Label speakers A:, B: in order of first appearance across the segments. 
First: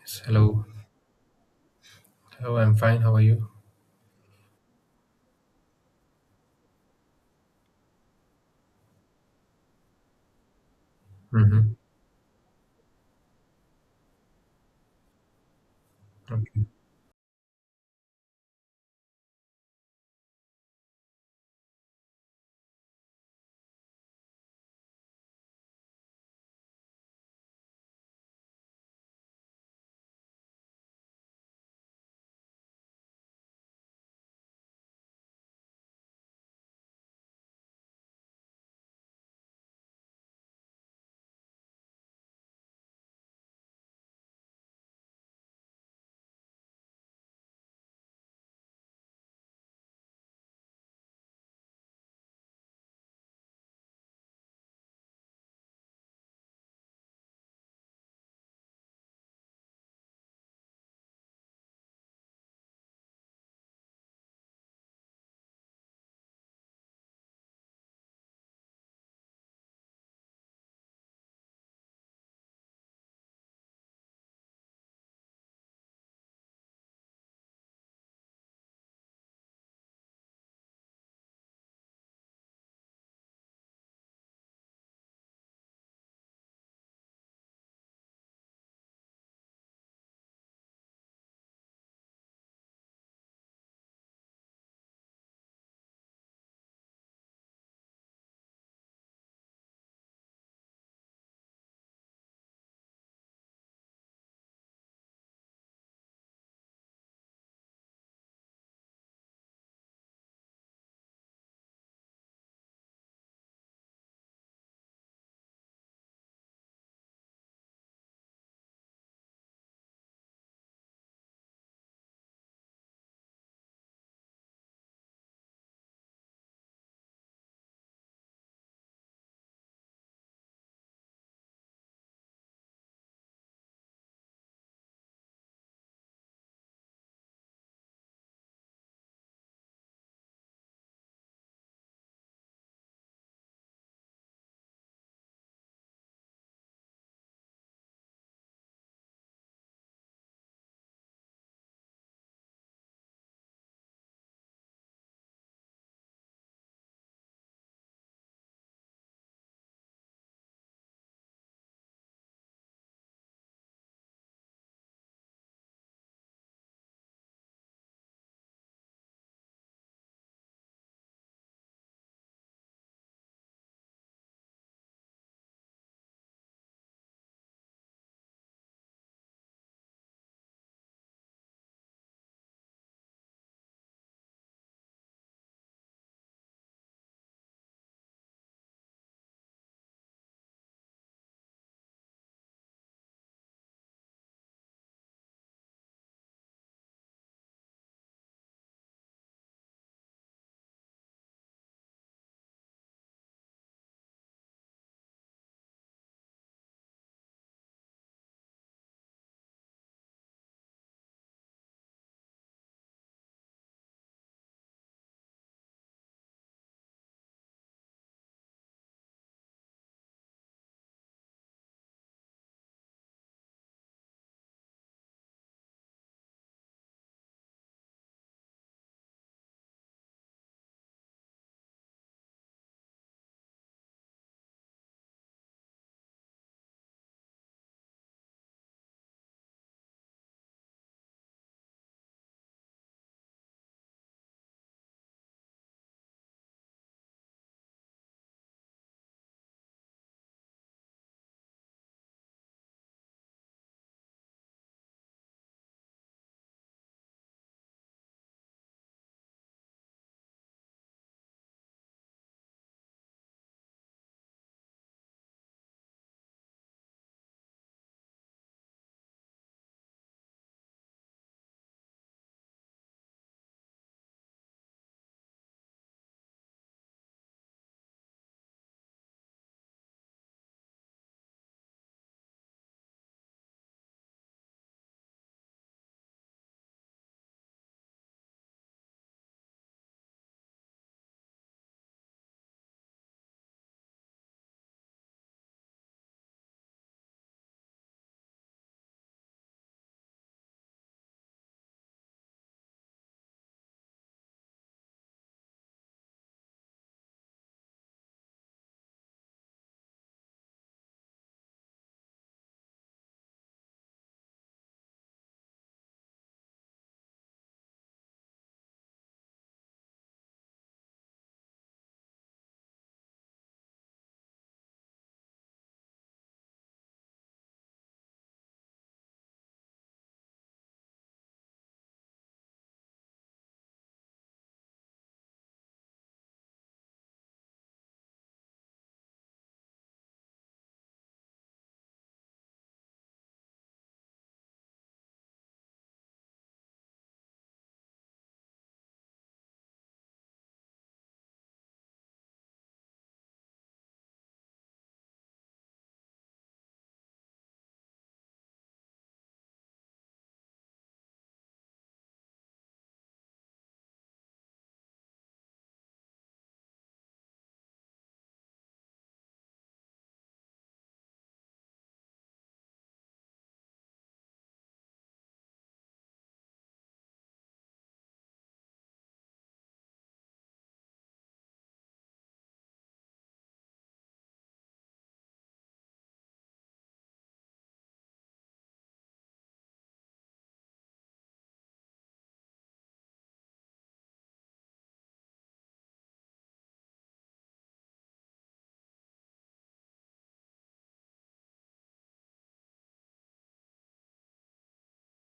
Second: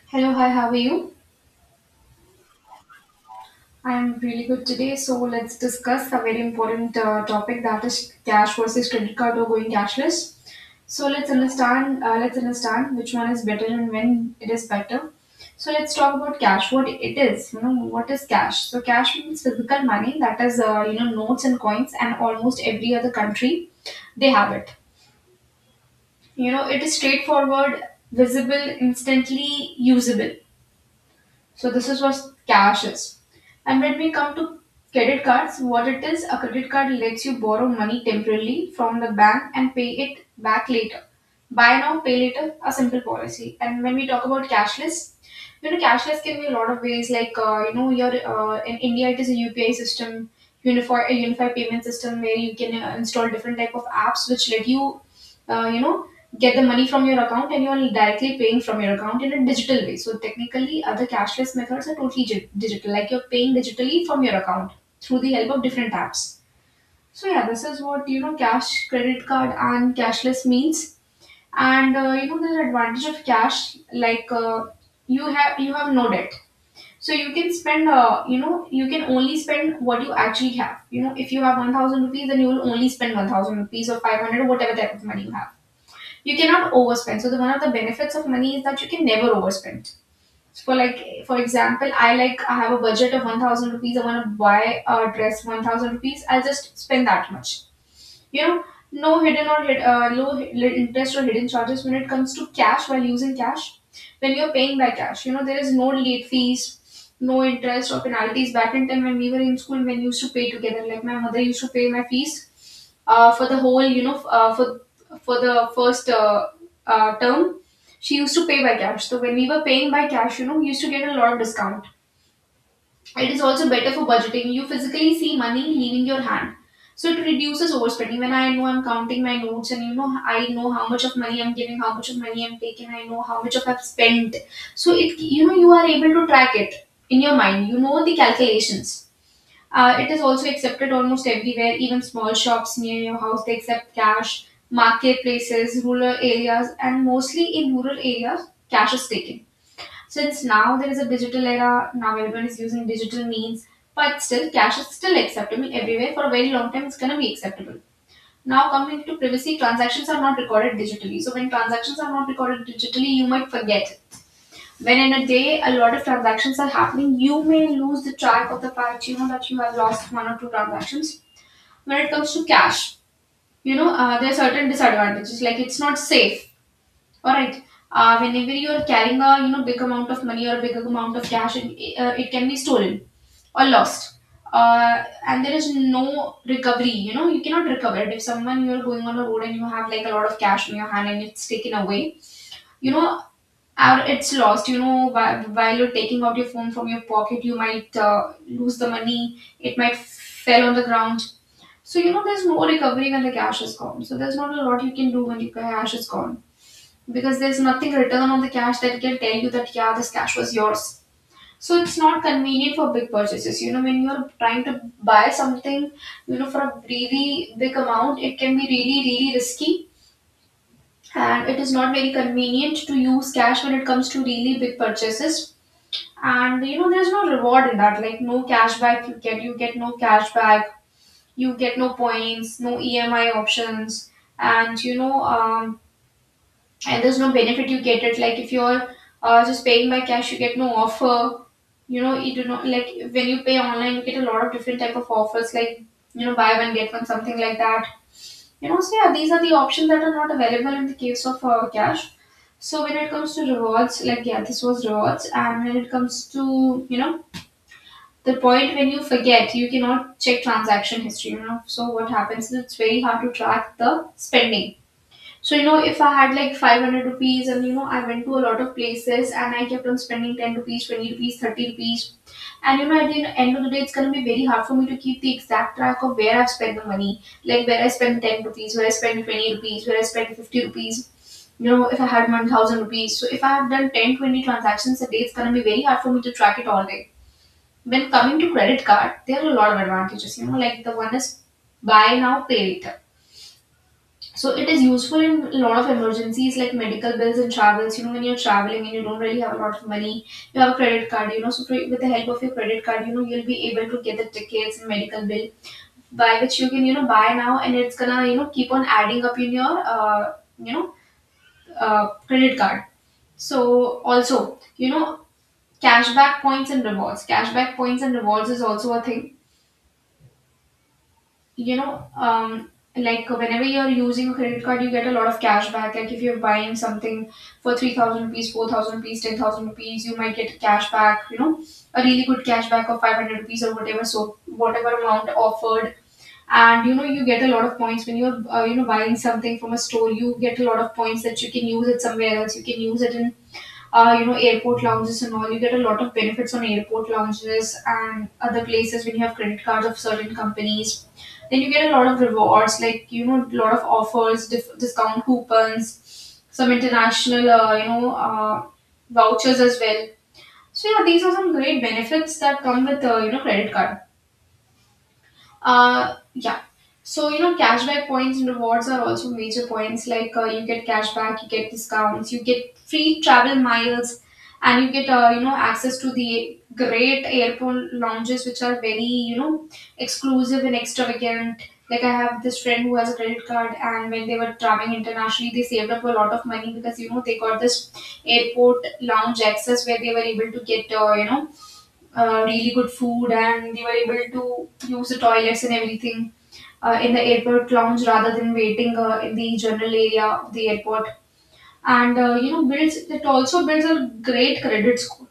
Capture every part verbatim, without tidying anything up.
A: Yes,
B: Hello, hi,
A: hello.
B: how are you?
A: Hello, I'm fine. How are you?
B: I'm really good today. So, let's discuss a very important uh, topic, that is cash versus credit card or going cashless. So, let's
A: Mm-hmm.
B: understand uh, let's understand which one is better and when it is better. So, let's talk about
A: Okay.
B: cash. What it is, you know, what is cash? So, cash means physical money, that is, uh, you know, notes and coins, and almost every other country they have it. You know, it is straightforward, visible, instantly usable. So this is what cash is. And when we come to credit cards, what it is, a credit card lets you borrow money temporarily from the bank and pay it back later. Buy now, pay later, a simple policy. And when we talk about cashless, you know, cashless can be a lot of ways. Like uh, you know, your uh, in India it is a U P I system, unified a unified payment system where you can uh, install different type of apps which let you, uh, you know, get the money from your account, and you're directly paying from your account in a digital way. So technically, other cashless methods are totally gi- digital, like you're paying digitally from your account through the help of different apps. So yeah, this is what you know cash, credit card, and cashless means. And uh, you know the advantage of cash, like uh, you have you have no debt. So you can spend, uh, you know, you can only spend what you actually have. You know, if you have one thousand rupees, then you will only spend one thousand rupees, or five hundred, or whatever type of money you have. You cannot overspend. So the one of the benefits of money is that you can never overspend. So, For like for example, I like I have a budget of one thousand rupees. I want to buy a dress one thousand rupees. I'll just spend that much, you know no hidden or hid, uh, low hi- interest or hidden charges when it comes to cash, while using cash, when you're paying by cash, you know there is no late fees, no interest or penalties. Back in time when we were in school, when we used to pay together, like my mother used to pay my fees uh, for the whole, you know f- uh, for for the first uh, uh, term, she used to pay by cash. So when we were paying by cash, you know we used to get a lot of discount. It is also better for budgeting. You physically see money leaving your hand. So it reduces overspending. When I know I'm counting my notes, and you know I know how much of money I'm giving, how much of money I'm taking, I know how much of I've spent. So it you know you are able to track it in your mind. You know the calculations. Uh, it is also accepted almost everywhere, even small shops near your house, they accept cash, marketplaces, rural areas, and mostly in rural areas, cash is taken. Since now there is a digital era, now everyone is using digital means, but still cash is still acceptable everywhere. For a very long time, it's gonna be acceptable. Now coming to privacy, transactions are not recorded digitally. So when transactions are not recorded digitally, you might forget it. When in a day a lot of transactions are happening, you may lose the track of the fact, you know that you have lost one or two transactions. When it comes to cash, you know uh, there are certain disadvantages, like it's not safe. Alright. Uh, whenever you are carrying a, you know big amount of money or a big amount of cash, it, uh, it can be stolen or lost. Uh, and there is no recovery. You know you cannot recover it. If someone, you are going on a road and you have like a lot of cash in your hand and it's taken away, you know, or it's lost. You know, while, while you're taking out your phone from your pocket, you might uh, lose the money. It might fell on the ground. So you know, there's no recovery when the cash is gone. So there's not a lot you can do when the cash is gone, because there's nothing written on the cash that can tell you that yeah, this cash was yours. So it's not convenient for big purchases. You know, when you're trying to buy something, you know, for a really big amount, it can be really, really risky. And it is not very convenient to use cash when it comes to really big purchases. And you know, there's no reward in that, like no cashback. You get you get no cashback, you get no points, no E M I options. And you know, um, and there's no benefit you get. It, like, if you're uh, just paying by cash, you get no offer. You know, you do not, like when you pay online, you get a lot of different type of offers, like, you know, buy one get one, something like that. You know, so yeah, these are the options that are not available in the case of uh, cash. So when it comes to rewards, like yeah, this was rewards. And when it comes to, you know, the point when you forget, you cannot check transaction history. You know, so what happens is, it's very hard to track the spending. So, you know, if I had like five hundred rupees and, you know, I went to a lot of places and I kept on spending ten rupees, twenty rupees, thirty rupees. And, you know, at the end of the day, it's going to be very hard for me to keep the exact track of where I've spent the money. Like where I spent ten rupees, where I spent twenty rupees, where I spent fifty rupees. You know, if I had one thousand rupees. So if I have done ten, twenty transactions a day, it's going to be very hard for me to track it all day. When coming to credit card, there are a lot of advantages. You know, like the one is buy now, pay later. So it is useful in a lot of emergencies, like medical bills and travels. You know, when you're traveling and you don't really have a lot of money, you have a credit card. You know, so pre- with the help of your credit card, you know, you'll be able to get the tickets and medical bill, by which you can, you know, buy now, and it's gonna, you know, keep on adding up in your, uh, you know, uh, credit card. So also, you know, cashback points and rewards. Cashback points and rewards is also a thing, you know um like whenever you're using a credit card, you get a lot of cash back. Like if you're buying something for three thousand rupees, four thousand rupees, ten thousand rupees, you might get cash back, you know, a really good cash back of five hundred rupees, or whatever, so whatever amount offered. And you know, you get a lot of points when you're uh, you know buying something from a store. You get a lot of points that you can use it somewhere else. You can use it in, uh, you know, airport lounges and all. You get a lot of benefits on airport lounges and other places when you have credit cards of certain companies. Then you get a lot of rewards, like you know, a lot of offers, dif- discount coupons, some international, uh, you know, uh, vouchers as well. So yeah, these are some great benefits that come with uh, you know credit card. Uh, yeah. So you know, cashback points and rewards are also major points. Like uh, you get cashback, you get discounts, you get free travel miles, and you get uh, you know access to the great airport lounges, which are very, you know, exclusive and extravagant. Like I have this friend who has a credit card, and when they were traveling internationally, they saved up a lot of money because you know they got this airport lounge access where they were able to get uh, you know uh, really good food, and they were able to use the toilets and everything uh, in the airport lounge rather than waiting uh, in the general area of the airport. And uh, you know builds it also builds a great credit score.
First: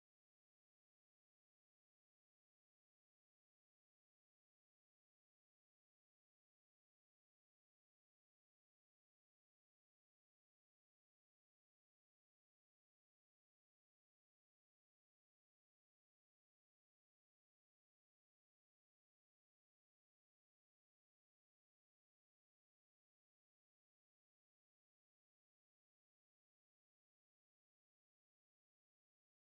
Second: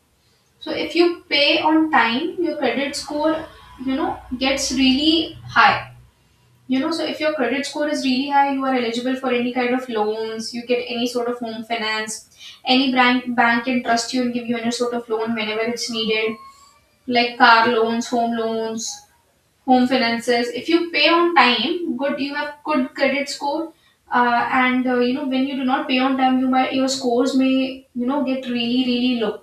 B: So if you pay on time, your credit score, you know gets really high. You know, so if your credit score is really high, you are eligible for any kind of loans. You get any sort of home finance. Any bank bank can trust you and give you any sort of loan whenever it's needed, like car loans, home loans, home finances. If you pay on time, good, you have good credit score. Uh, and uh, you know when you do not pay on time, you might your scores may, you know, get really really low.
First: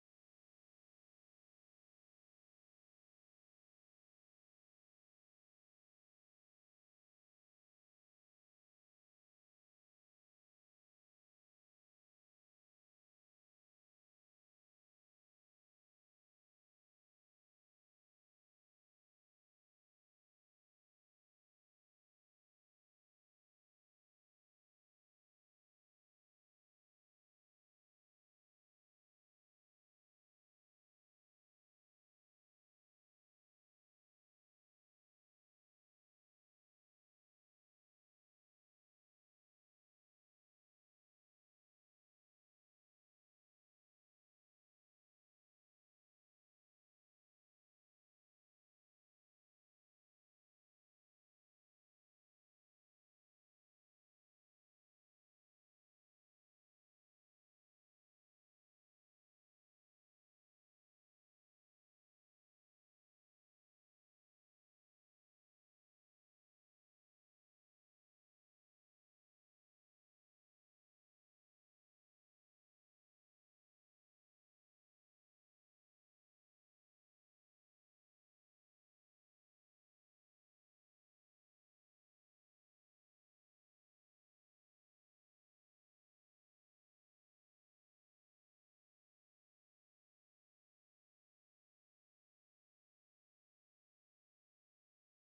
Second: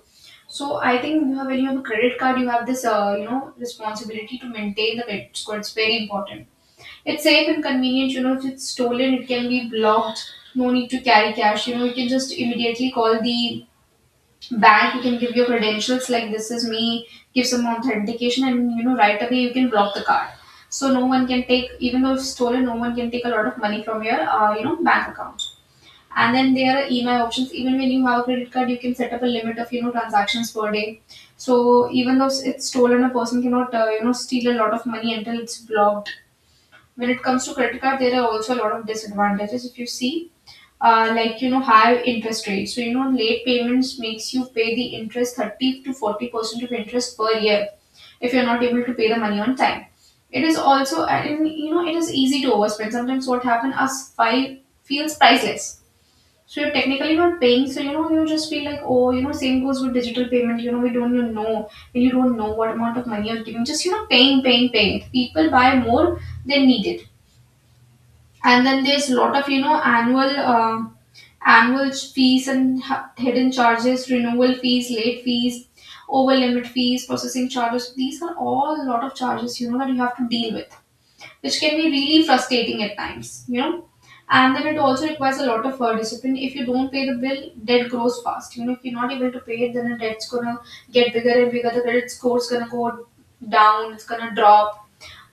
B: So I think you have when you have a credit card, you have this uh, you know, responsibility to maintain the credit score. It's very important. It's safe and convenient. You know, if it's stolen, it can be blocked. No need to carry cash. You know, you can just immediately call the bank, you can give your credentials, like this is me, give some authentication, and you know, right away you can block the card, so no one can take, even though it's stolen, no one can take a lot of money from your uh, you know, bank account. And then there are EMI options. Even when you have a credit card, you can set up a limit of, you know, transactions per day. So even though it's stolen, a person cannot uh, you know, steal a lot of money until it's blocked. When it comes to credit card, there are also a lot of disadvantages, if you see, uh, like, you know, high interest rate. So, you know, late payments makes you pay the interest, thirty to forty percent of interest per year, if you're not able to pay the money on time. It is also, and you know, it is easy to overspend. Sometimes what happen us five feels priceless. So you're technically not paying, so you know, you just feel like, oh, you know, same goes with digital payment, you know, we don't even know, you don't know what amount of money you're giving. Just, you know, paying paying paying people buy more than needed. And then there's a lot of, you know, annual uh, annual fees and h- hidden charges, renewal fees, late fees, over limit fees, processing charges. These are all a lot of charges, you know, that you have to deal with, which can be really frustrating at times, you know. And then it also requires a lot of uh, discipline. If you don't pay the bill, debt grows fast, you know. If you're not able to pay it, then the debt's gonna get bigger and bigger, the credit score's gonna go down, it's gonna drop.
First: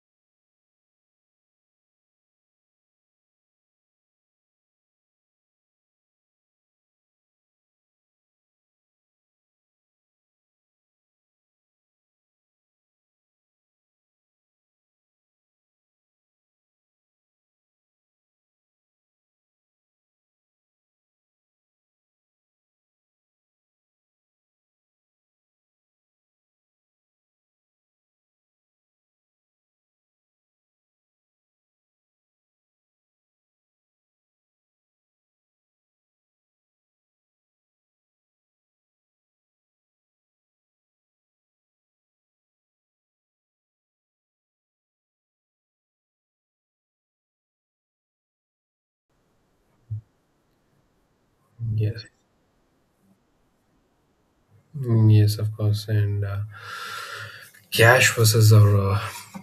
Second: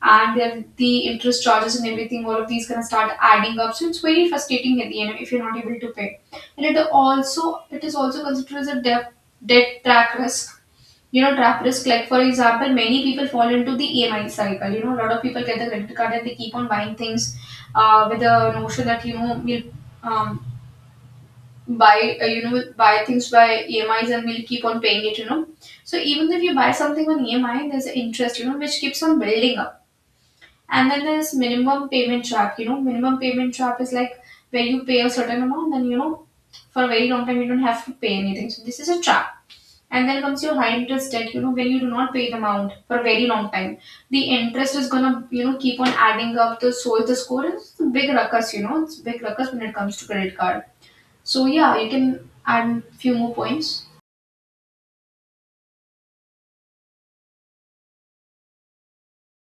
B: And then the interest charges and everything, all of these gonna start adding up. So it's very frustrating at the end if you're not able to pay. And it also it is also considered as a debt debt trap risk. You know, trap risk. Like for example, many people fall into the E M I cycle. You know, a lot of people get the credit card and they keep on buying things uh, with the notion that, you know, we'll um, buy uh, you know, we'll buy things by E M Is and we'll keep on paying it. You know, so even if you buy something on E M I, there's an interest, you know, which keeps on building up. And then there's minimum payment trap. You know, minimum payment trap is like where you pay a certain amount, then, you know, for a very long time you don't have to pay anything. So this is a trap. And then comes your high interest debt, you know, when you do not pay the amount for a very long time. The interest is gonna, you know, keep on adding up, the so the score is a big ruckus, you know, it's a big ruckus when it comes to credit card. So yeah, you
A: Yes.
B: can add few more points.
A: Mm, Yes, of course. And uh, cash versus or uh,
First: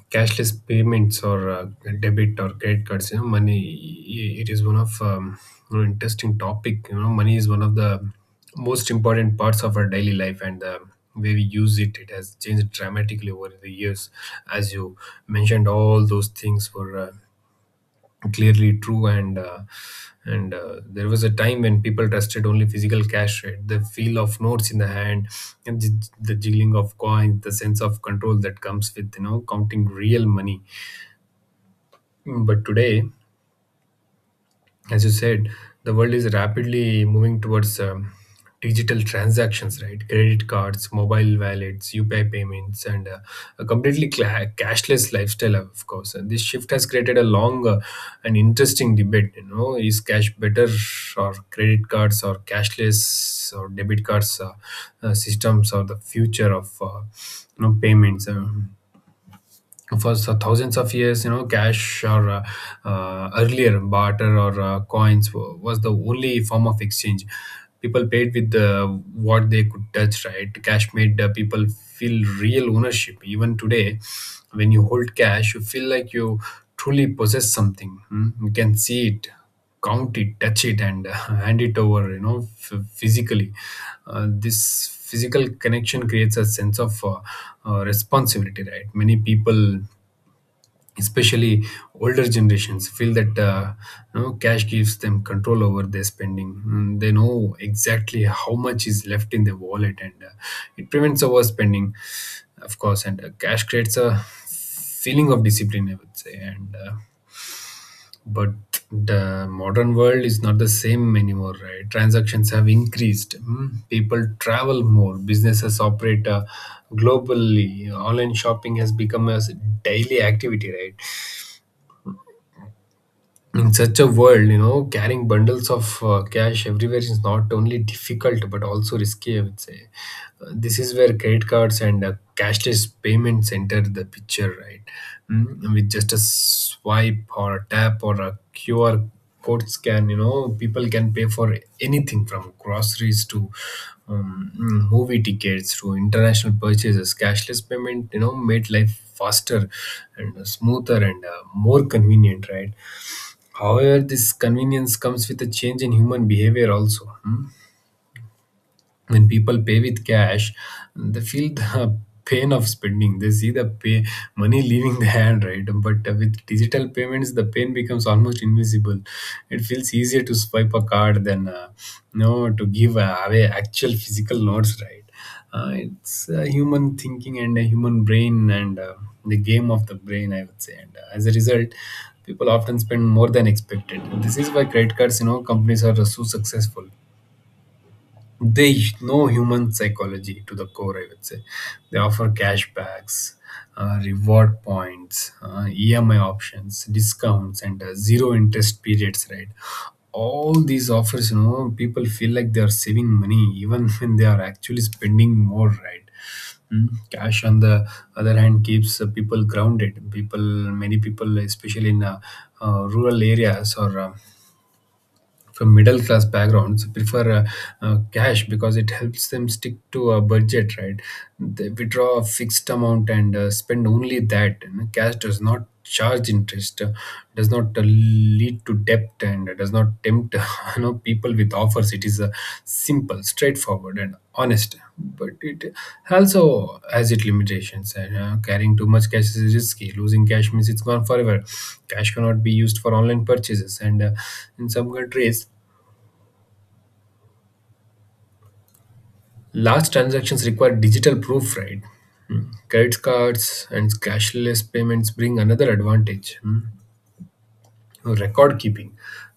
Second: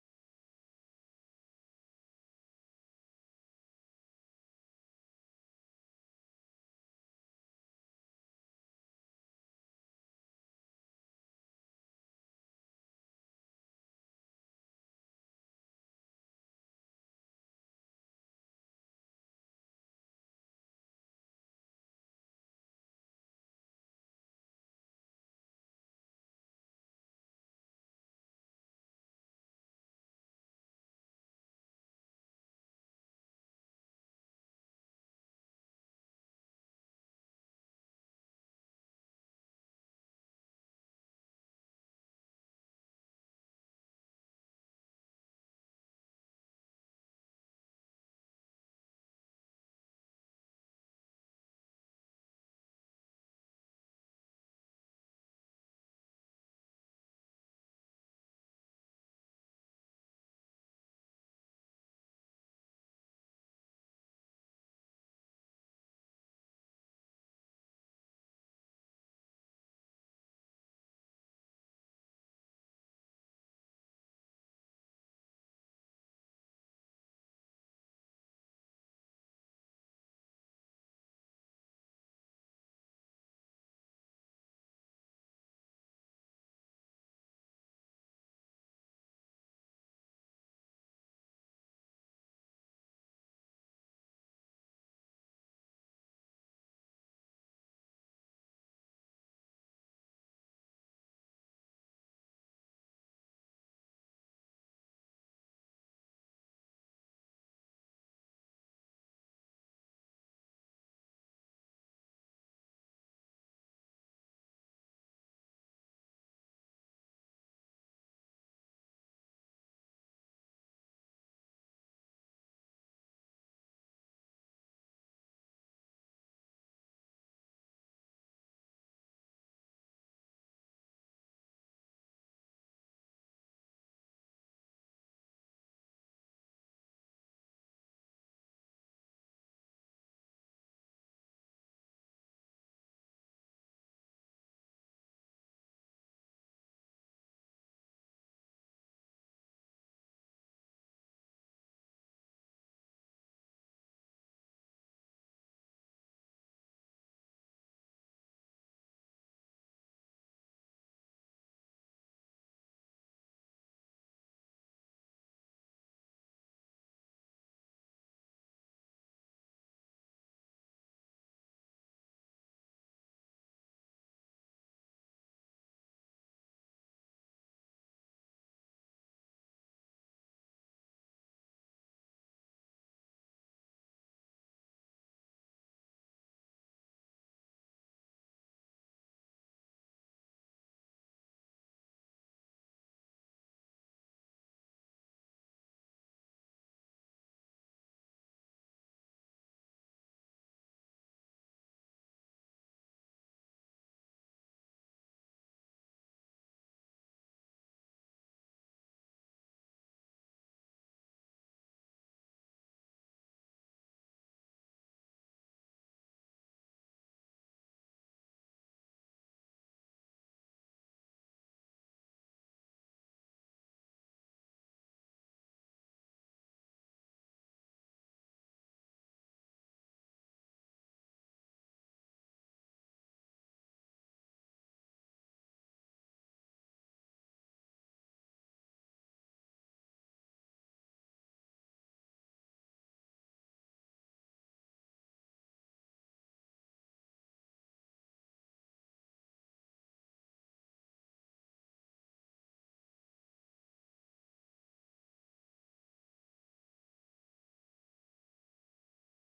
A: cashless payments or uh, debit or credit cards. You know, money. i- It is one of um, you know, interesting topic. You know, money is one of the most important parts of our daily life, and the way we use it, it has changed dramatically over the years. As you mentioned, all those things were. Uh, clearly true and uh, and uh, there was a time when people trusted only physical cash, right? The feel of notes in the hand and the, the jiggling of coins, the sense of control that comes with, you know, counting real money. Mm, but today, as you said, the world is rapidly moving towards um, digital transactions, right? Credit cards, mobile wallets, U P I payments, and uh, a completely cla cashless lifestyle, of course. And this shift has created a long uh, and interesting debate. You know, is cash better, or credit cards, or cashless, or debit cards uh, uh, systems, or the future of uh, you know, payments? Uh, for so- thousands of years, you know, cash or uh, uh, earlier barter or uh, coins wa- was the only form of exchange. People paid with uh, what they could touch, right? Cash made uh, people feel real ownership. Even today, when you hold cash, you feel like you truly possess something. Hmm? You can see it, count it, touch it, and uh, hand it over, you know, f- physically. Uh, this physical connection creates a sense of uh, uh, responsibility, right? Many people, especially older generations, feel that, uh, you know, cash gives them control over their spending. Mm, they know exactly how much is left in their wallet, and uh, it prevents overspending, of course. And uh, cash creates a feeling of discipline, I would say. And uh, but the modern world is not the same anymore, right? Transactions have increased. mm. People travel more, businesses operate uh, globally, online shopping has become a daily activity, right? In such a world, you know, carrying bundles of uh, cash everywhere is not only difficult but also risky, I would say. Uh, this is where credit cards and uh, cashless payments enter the picture, right? Mm, with just a swipe or a tap or a Q R code scan, you know, people can pay for anything from groceries to um, mm, movie tickets to international purchases. Cashless payment, you know, made life faster and smoother and uh, more convenient, right? However, this convenience comes with a change in human behavior also. Hmm when people pay with cash, they feel the pain of spending. They see the pay money leaving the hand, right? But uh, with digital payments, the pain becomes almost invisible. It feels easier to swipe a card than, uh, you know, to give uh, away actual physical notes, right? Uh, it's uh, human thinking and a human brain, and uh, the game of the brain, I would say. And uh, as a result, people often spend more than expected. This is why credit cards, you know, companies are so successful. They know human psychology to the core, I would say. They offer cashbacks, uh, reward points, uh, E M I options, discounts, and uh, zero interest periods, right? All these offers, you know, people feel like they are saving money even when they are actually spending more, right? Mm. Cash, on the other hand, keeps uh, people grounded. People, many people, especially in uh, uh, rural areas or uh, from middle class backgrounds, prefer uh, uh, cash because it helps them stick to a budget, right? They withdraw a fixed amount and uh, spend only that, you know. Cash does not charge interest, uh, does not uh, lead to debt, and does not tempt you know, people with offers. It is a simple, straightforward, and honest, but it also has its limitations. And uh, carrying too much cash is risky, losing cash means it's gone forever. Cash cannot be used for online purchases, and uh, in some countries, large transactions require digital proof, right? Hmm. Credit cards and cashless payments bring another advantage. Hmm. Record keeping.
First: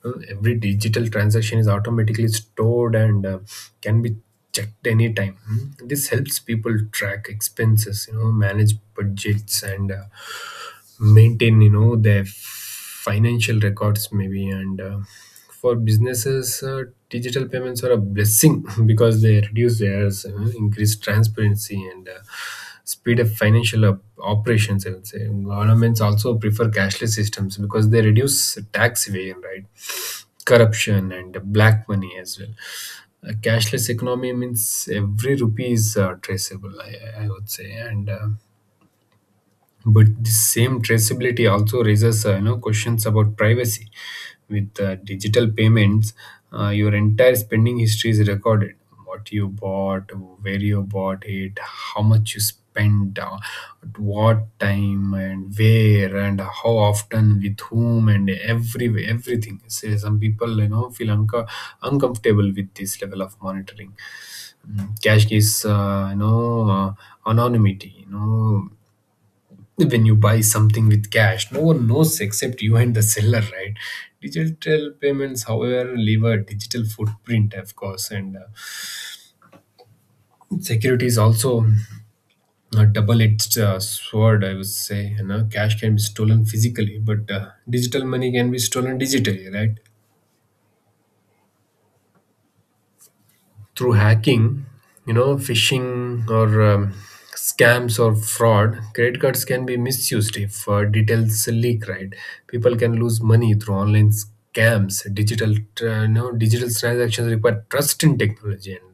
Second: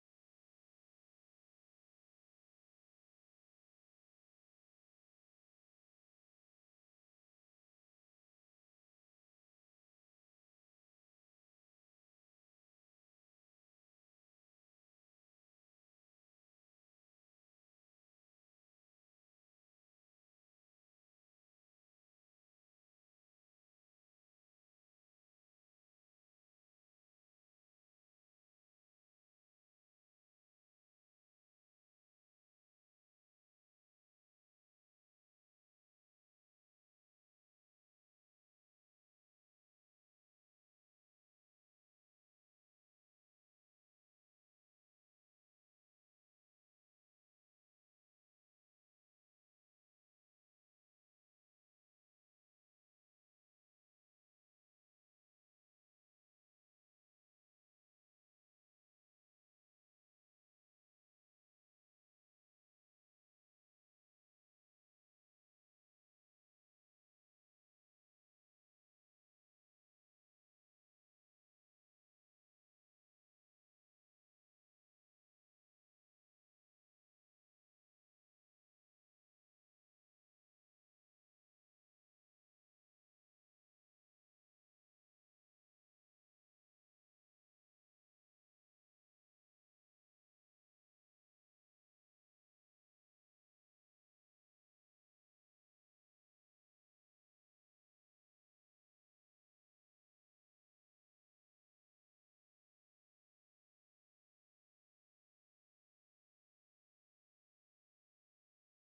A: Uh, every digital transaction is automatically stored and uh, can be checked anytime. Mm. This helps people track expenses, you know, manage budgets and uh, maintain, you know, their financial records maybe. And uh, for businesses, uh, digital payments are a blessing because they reduce errors, you know, increase transparency, and uh, speed up financial op- operations, I would say. Governments also prefer cashless systems because they reduce tax evasion, right? Corruption and black money as well. A cashless economy means every rupee is uh, traceable, I, I would say. And uh, but the same traceability also raises, uh, you know, questions about privacy. With uh, digital payments, uh, your entire spending history is recorded. What you bought, where you bought it, how much you spent, uh, at what time and where and how often, with whom, and every everything. So some people, you know, feel unco- uncomfortable with this level of monitoring. Mm, cash is, uh, you know, uh, anonymity, you know. When you buy something with cash, no one knows except you and the seller, right? Digital payments, however, leave a digital footprint, of course. And uh, security is also a double-edged uh, sword, I would say. You know, cash can be stolen physically, but uh, digital money can be stolen digitally, right? Through hacking, you know, phishing, or um, scams or fraud, credit cards can be misused if uh, details leak. Right, people can lose money through online scams. Digital, uh, you know, digital transactions require trust in technology and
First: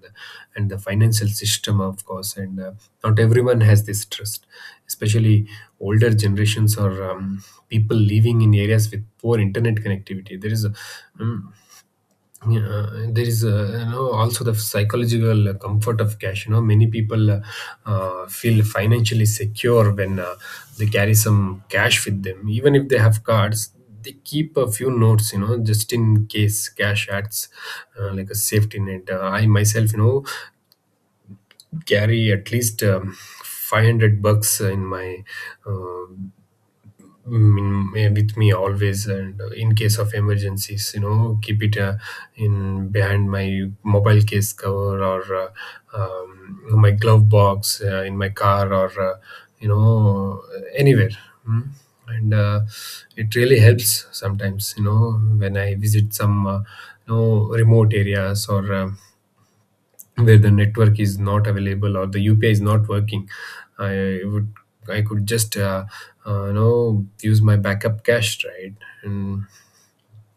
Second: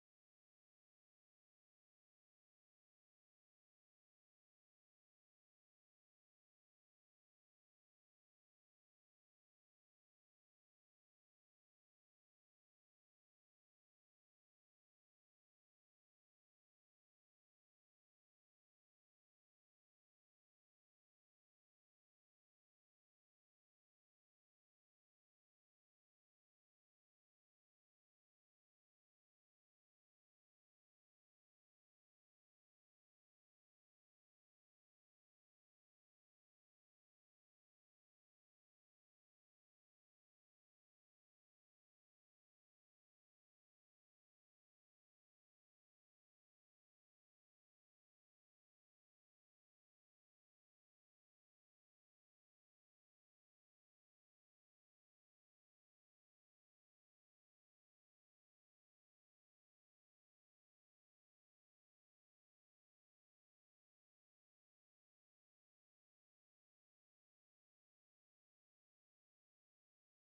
A: and the financial system, of course. And uh, not everyone has this trust, especially older generations or um, people living in areas with poor internet connectivity. There is a, mm, Yeah, there is, uh, you know, also the psychological uh, comfort of cash. You know, many people uh, uh, feel financially secure when uh, they carry some cash with them, even if they have cards. They keep a few notes, you know, just in case. Cash acts uh, like a safety net. Uh, I myself, you know, carry at least um, five hundred bucks in my uh, mm, eh, with me always. And uh, in case of emergencies, you know, keep it uh, in behind my mobile case cover, or uh, um, my glove box uh, in my car, or uh, you know, anywhere. Mm. and uh, It really helps sometimes, you know, when I visit some, uh, you know, remote areas, or um where the network is not available or the U P I is not working. I would I could just uh, uh, you know, use my backup cache, right? And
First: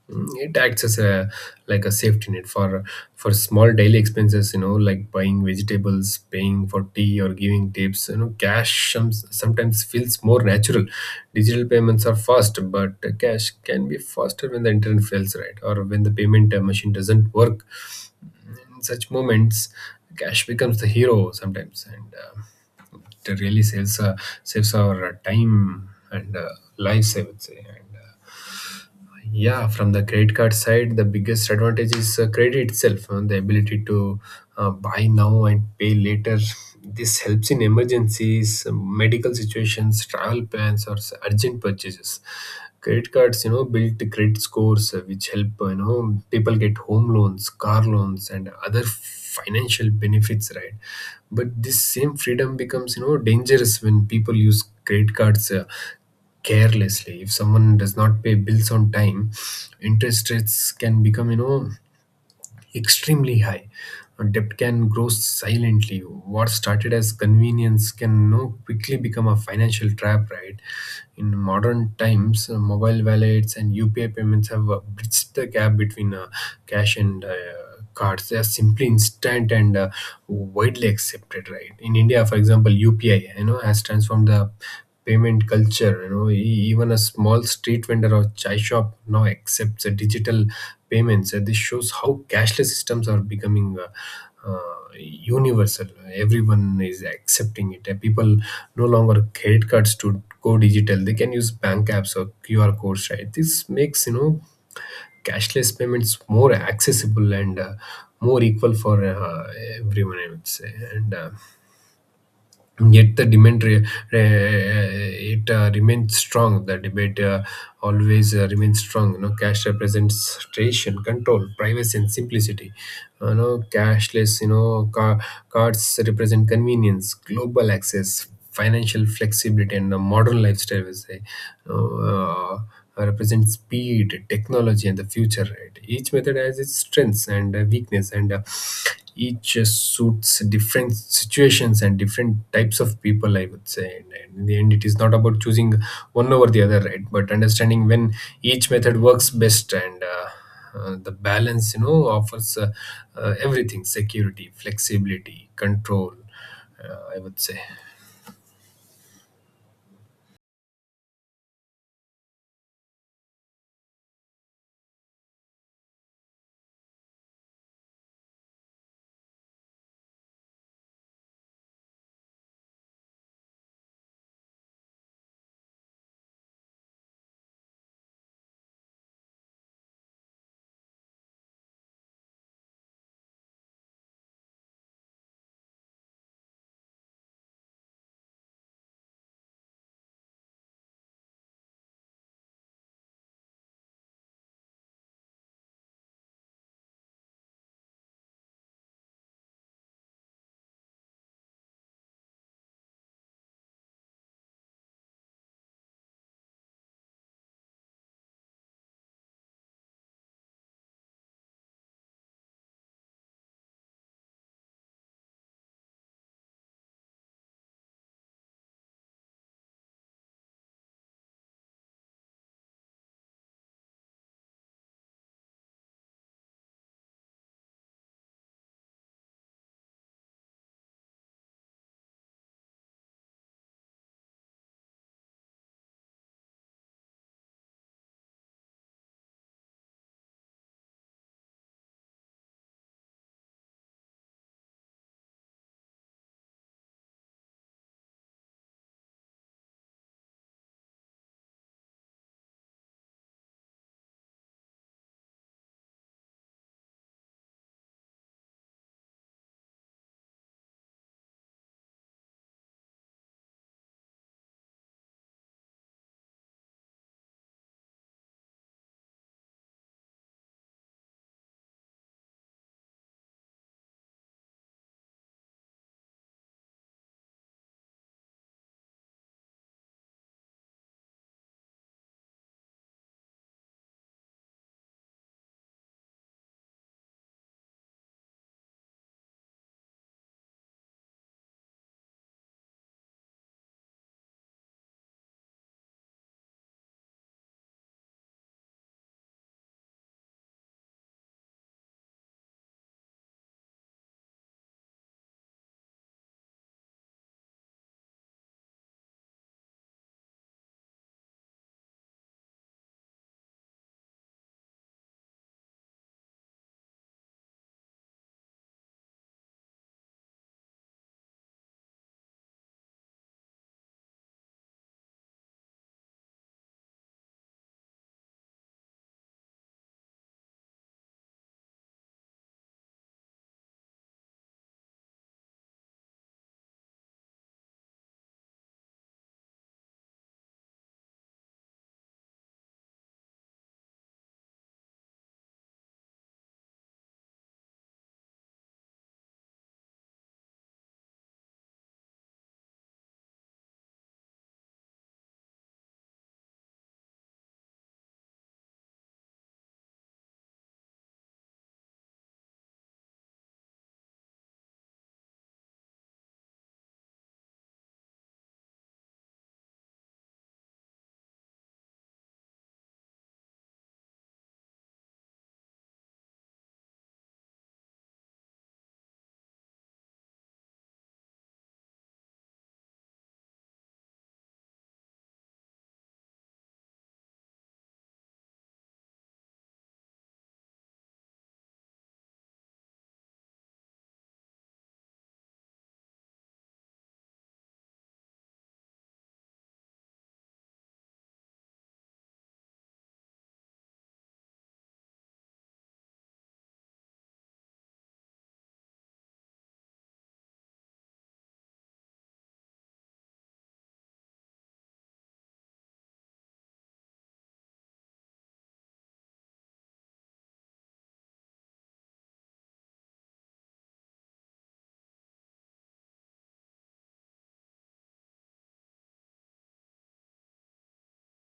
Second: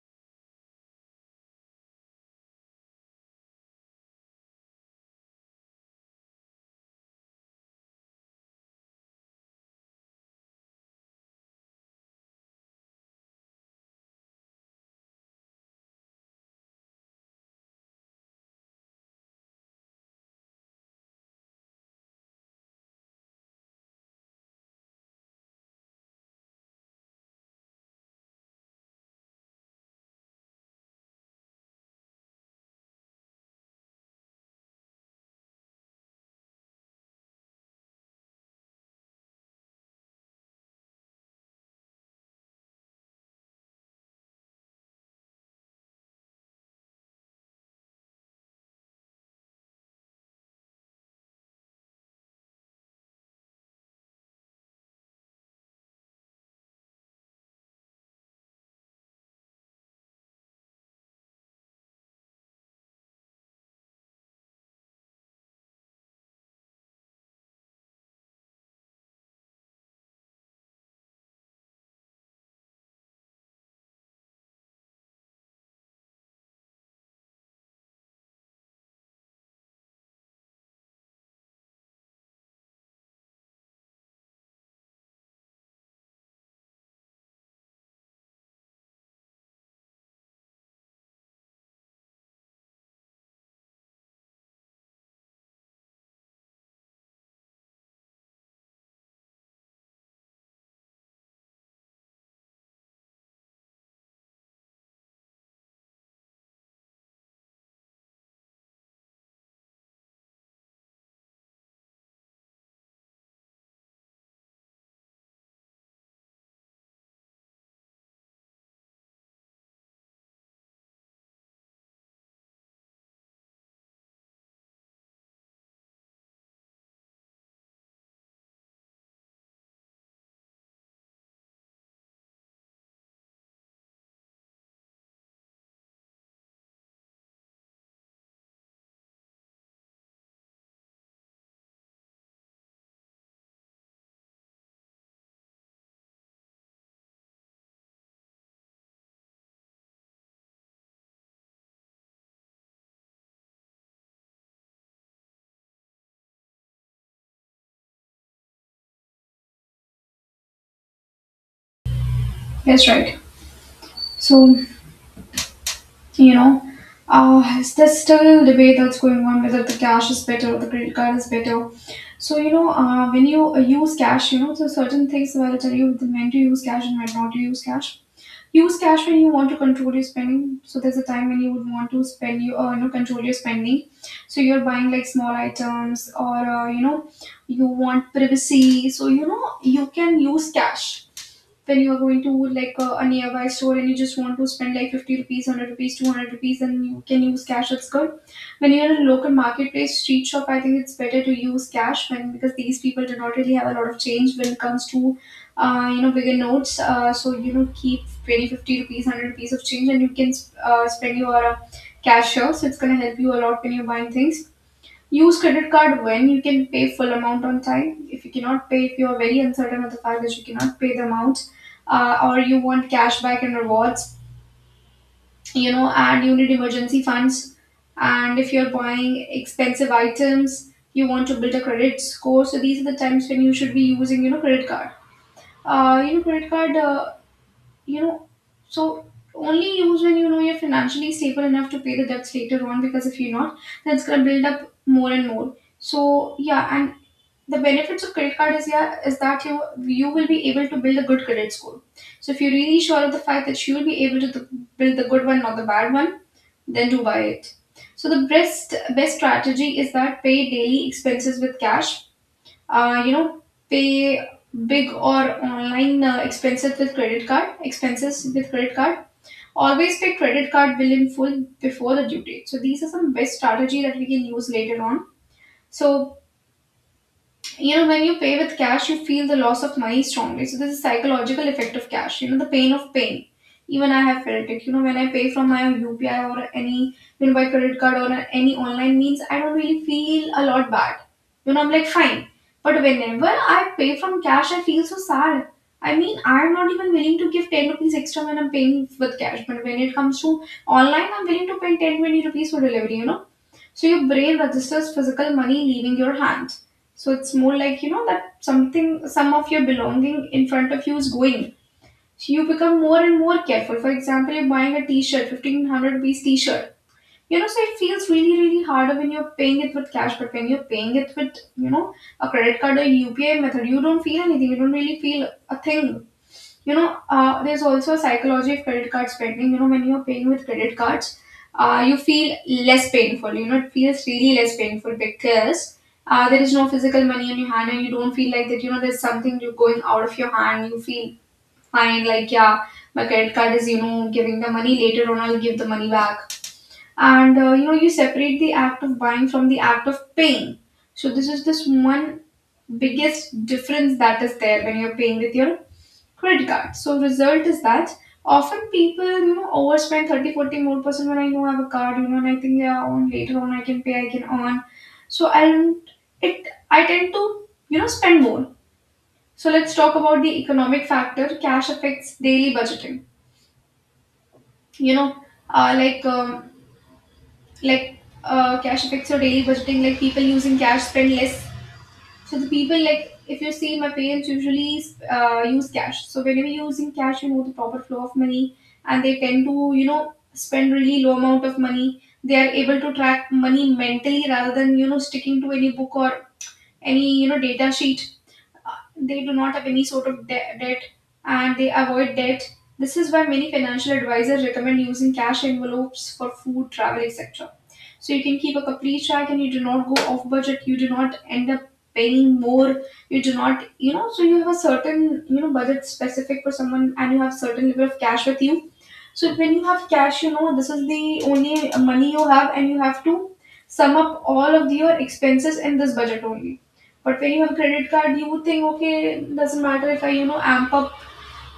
A: mm, it acts as a like a safety net for for small daily expenses, you know, like buying vegetables, paying for tea, or giving tips. You know, cash some, sometimes feels more natural. Digital payments are fast, but cash can be faster when the internet fails, right? Or when the payment uh, machine doesn't work. In such moments, cash becomes the hero sometimes. And uh, it really saves uh, saves our uh, time and uh, lives, I would say. And uh, Yeah, from the credit card side, the biggest advantage is uh, credit itself, uh, the ability to uh, buy now and pay later. This helps in emergencies, um, medical situations, travel plans, or s- urgent purchases. Credit cards, you know, build the credit scores, uh, which help, uh, you know, people get home loans, car loans, and other financial benefits, right? But this same freedom becomes, you know, dangerous when people use credit cards Uh, carelessly. If someone does not pay bills on time, interest rates can become, you know, extremely high. Uh, debt can grow silently. What started as convenience can, you know, quickly become a financial trap, right? In modern times, uh, mobile wallets and U P I payments have uh, bridged the gap between uh, cash and uh, cards. They are simply instant and uh, widely accepted, right? In India, for example, U P I, you know, has transformed the payment culture. You know, E- even a small street vendor or chai shop now accepts uh, digital payments. Uh, this shows how cashless systems are becoming. Uh, uh, universal, everyone is accepting it. People no longer credit cards to go digital, they can use bank apps or Q R codes, right? This makes, you know, cashless payments more accessible and uh, more equal for uh, everyone, I would say. And uh, Yet the demand re- re- it uh, remains strong. The debate uh, always uh, remains strong. You know, cash represents tradition, control, privacy, and simplicity. You know, cashless. You know, car- cards represent convenience, global access, financial flexibility, and a modern lifestyle, we say uh, represent speed, technology, and the future, right? Each method has its strengths and uh, weakness, and uh, each uh, suits different situations and different types of people, I would say, and, and in the end it is not about choosing one over the other, right, but understanding when each method works best. And uh, uh, the balance, you know, offers uh, uh, everything: security, flexibility, control, uh, I would say.
B: Yes, right. So, you know, uh, there's still debate that's going on whether the cash is better or the credit card is better. So you know, uh, when you uh, use cash, you know, so certain things where I tell you when to use cash and when not to use cash. Use cash when you want to control your spending. So there's a time when you would want to spend you, uh, you know, control your spending. So you're buying like small items, or uh, you know, you want privacy. So, you know, you can use cash when you are going to like a, a nearby store, and you just want to spend like fifty rupees, hundred rupees, two hundred rupees, then you can use cash. It's good when you're in a local marketplace, street shop, I think it's better to use cash when because these people do not really have a lot of change when it comes to uh, you know, bigger notes. Uh, so, you know, keep twenty, fifty rupees, hundred rupees of change, and you can uh, spend your uh, cash here. So it's going to help you a lot when you're buying things. Use credit card when you can pay full amount on time. If you cannot pay, if you are very uncertain of the fact that you cannot pay the amount, uh, or you want cash back and rewards, you know, and you need emergency funds, and if you're buying expensive items, you want to build a credit score. So these are the times when you should be using, you know, credit card. Uh, you know, credit card. Uh, you know, so only use when you know you're financially stable enough to pay the debts later on. Because if you're not, that's gonna build up more and more. So yeah, and the benefits of credit card is, yeah, is that you you will be able to build a good credit score. So if you're really sure of the fact that you will be able to th- build the good one, not the bad one, then do buy it. So the best best strategy is that pay daily expenses with cash, uh, you know, pay big or online uh, expenses with credit card, expenses with credit card always pay credit card bill in full before the due date. So these are some best strategy that we can use later on. So, you know, when you pay with cash, you feel the loss of money strongly. So there's a psychological effect of cash, you know, the pain of paying. Even I have felt it, you know, when I pay from my UPI or any, you know, by credit card or any online means, I don't really feel a lot bad, you know, I'm like fine. But whenever I pay from cash, I feel so sad. I mean, I'm not even willing to give ten rupees extra when I'm paying with cash, but when it comes to online, I'm willing to pay ten twenty rupees for delivery, you know. So your brain registers physical money leaving your hand. So it's more like, you know, that something, some of your belonging in front of you is going. So you become more and more careful. For example, you're buying a t-shirt, fifteen hundred rupees t-shirt. You know, so it feels really, really harder when you're paying it with cash, but when you're paying it with, you know, a credit card or U P I method, you don't feel anything. You don't really feel a thing, you know. Uh, there's also a psychology of credit card spending, you know, when you're paying with credit cards, uh, you feel less painful, you know, it feels really less painful because uh, there is no physical money in your hand, and you don't feel like that, you know, there's something you going out of your hand. You feel fine, like, yeah, my credit card is, you know, giving the money, later on I'll give the money back. And uh, you know, you separate the act of buying from the act of paying. So this is this one biggest difference that is there when you're paying with your credit card. So result is that often people, you know, overspend thirty forty more percent when I know I have a card, you know, and I think yeah, on later on I can pay, I can earn. So not it, I tend to, you know, spend more. So let's talk about the economic factor. Cash affects daily budgeting. You know, uh, like um, like uh, cash affects your daily budgeting. Like people using cash spend less. So the people, like if you see my parents usually uh, use cash. So whenever you're using cash, you know the proper flow of money, and they tend to, you know, spend really low amount of money. They are able to track money mentally rather than, you know, sticking to any book or any, you know, data sheet. uh, they do not have any sort of de- debt, and they avoid debt. This is why many financial advisors recommend using cash envelopes for food, travel, et cetera. So you can keep a complete track and you do not go off budget, you do not end up paying more, you do not, you know, so you have a certain, you know, budget specific for someone, and you have certain level of cash with you. So when you have cash, you know, this is the only money you have and you have to sum up all of your expenses in this budget only. But when you have credit card, you think, okay, doesn't matter if I, you know, amp up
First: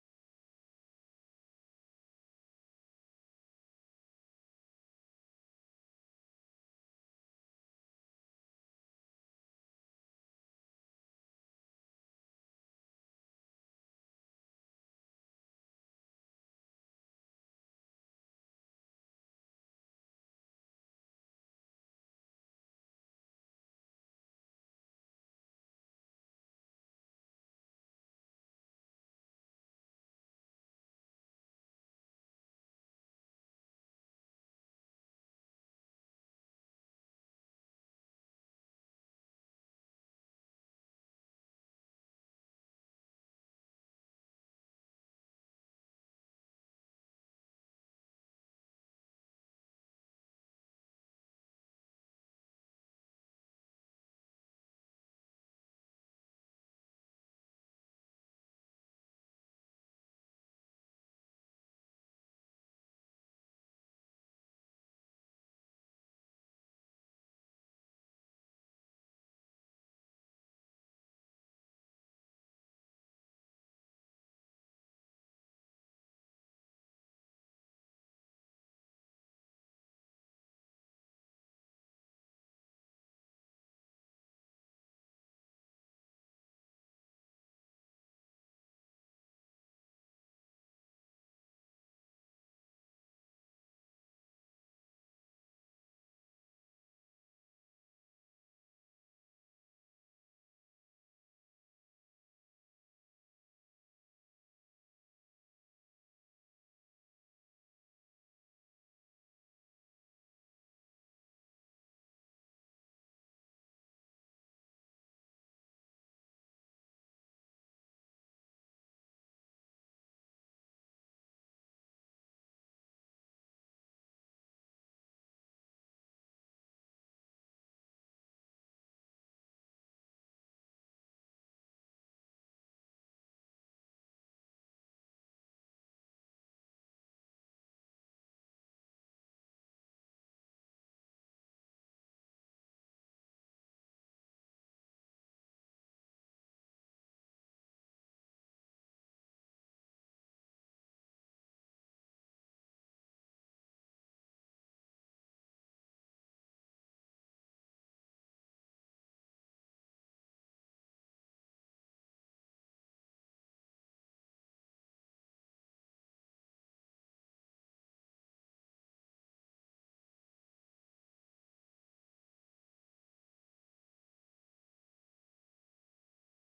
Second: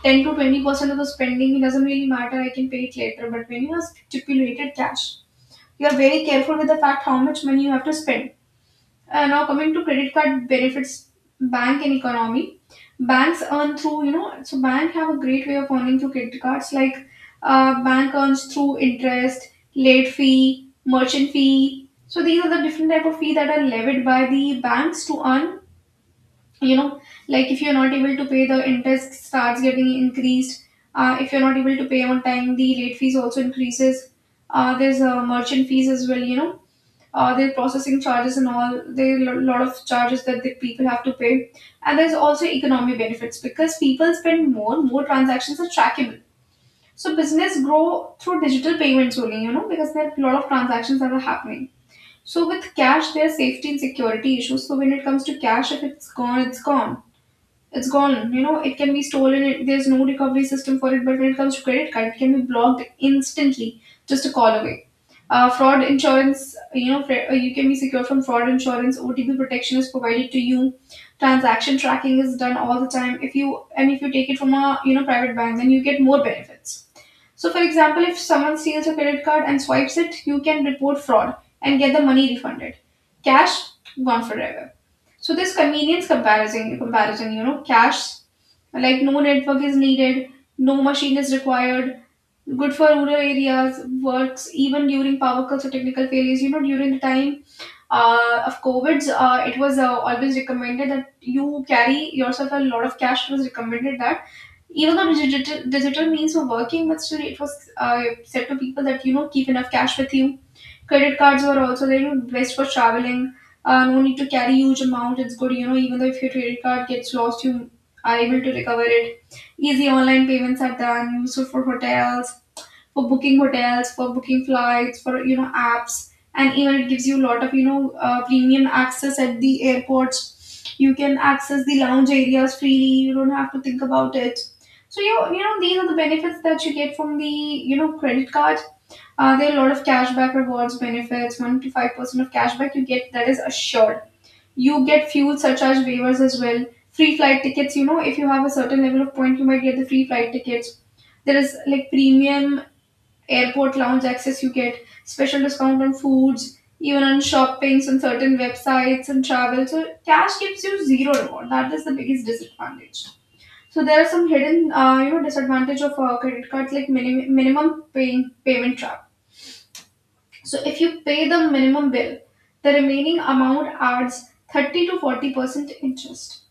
B: ten to twenty percent of the spending, it doesn't really matter, I can pay it later. But when you have stipulated cash, you are very careful with the fact how much money you have to spend. Uh, now, coming to credit card benefits, bank and economy, banks earn through, you know, so bank have a great way of earning through credit cards, like uh, bank earns through interest, late fee, merchant fee. So these are the different type of fee that are levied by the banks to earn, you know, like if you're not able to pay, the interest starts getting increased. Uh, if you're not able to pay on time, the late fees also increases. Uh, there's uh, merchant fees as well, you know. Uh, there are processing charges and all. There are a lot of charges that the people have to pay, and there's also economic benefits because people spend more, more transactions are trackable, so business grow through digital payments only, you know, because there are a lot of transactions that are happening. So with cash there's safety and security issues. So when it comes to cash, if it's gone it's gone it's gone You know, it can be stolen. It, there's no recovery system for it. But when it comes to credit card, it can be blocked instantly, just a call away. Uh, fraud insurance, you know, fra- uh, you can be secure from fraud insurance. O T P protection is provided to you. Transaction tracking is done all the time. If you and if you take it from a, you know, private bank, then you get more benefits. So, for example, if someone steals your credit card and swipes it, you can report fraud and get the money refunded. Cash gone forever. So this convenience comparison, comparison, you know, cash, like no network is needed, no machine is required, good for rural areas, works even during power cuts or technical failures. You know, during the time uh, of COVID, uh, it was uh, always recommended that you carry yourself a lot of cash. It was recommended that even though digital, digital means were working, but still it was uh, said to people that, you know, keep enough cash with you. Credit cards were also there, you know, best for traveling. Uh, no need to carry huge amount. It's good, you know, even though if your credit card gets lost, you are able to recover it. Easy online payments are done, useful for hotels, for booking hotels, for booking flights, for, you know, apps, and even it gives you a lot of, you know, uh, premium access at the airports. You can access the lounge areas freely. You don't have to think about it. So you you know these are the benefits that you get from the, you know, credit card. Uh, there are a lot of cashback rewards benefits. One to five percent of cashback you get, that is assured. You get fuel surcharge waivers as well. Free flight tickets. You know, if you have a certain level of point, you might get the free flight tickets. There is like premium airport lounge access you get, special discount on foods, even on shoppings on certain websites and travel. So cash gives you zero reward, that is the biggest disadvantage. So there are some hidden, uh, you know, disadvantage of uh, credit cards, like minim- minimum paying payment trap. So if you pay the minimum bill, the remaining amount adds thirty to forty percent interest,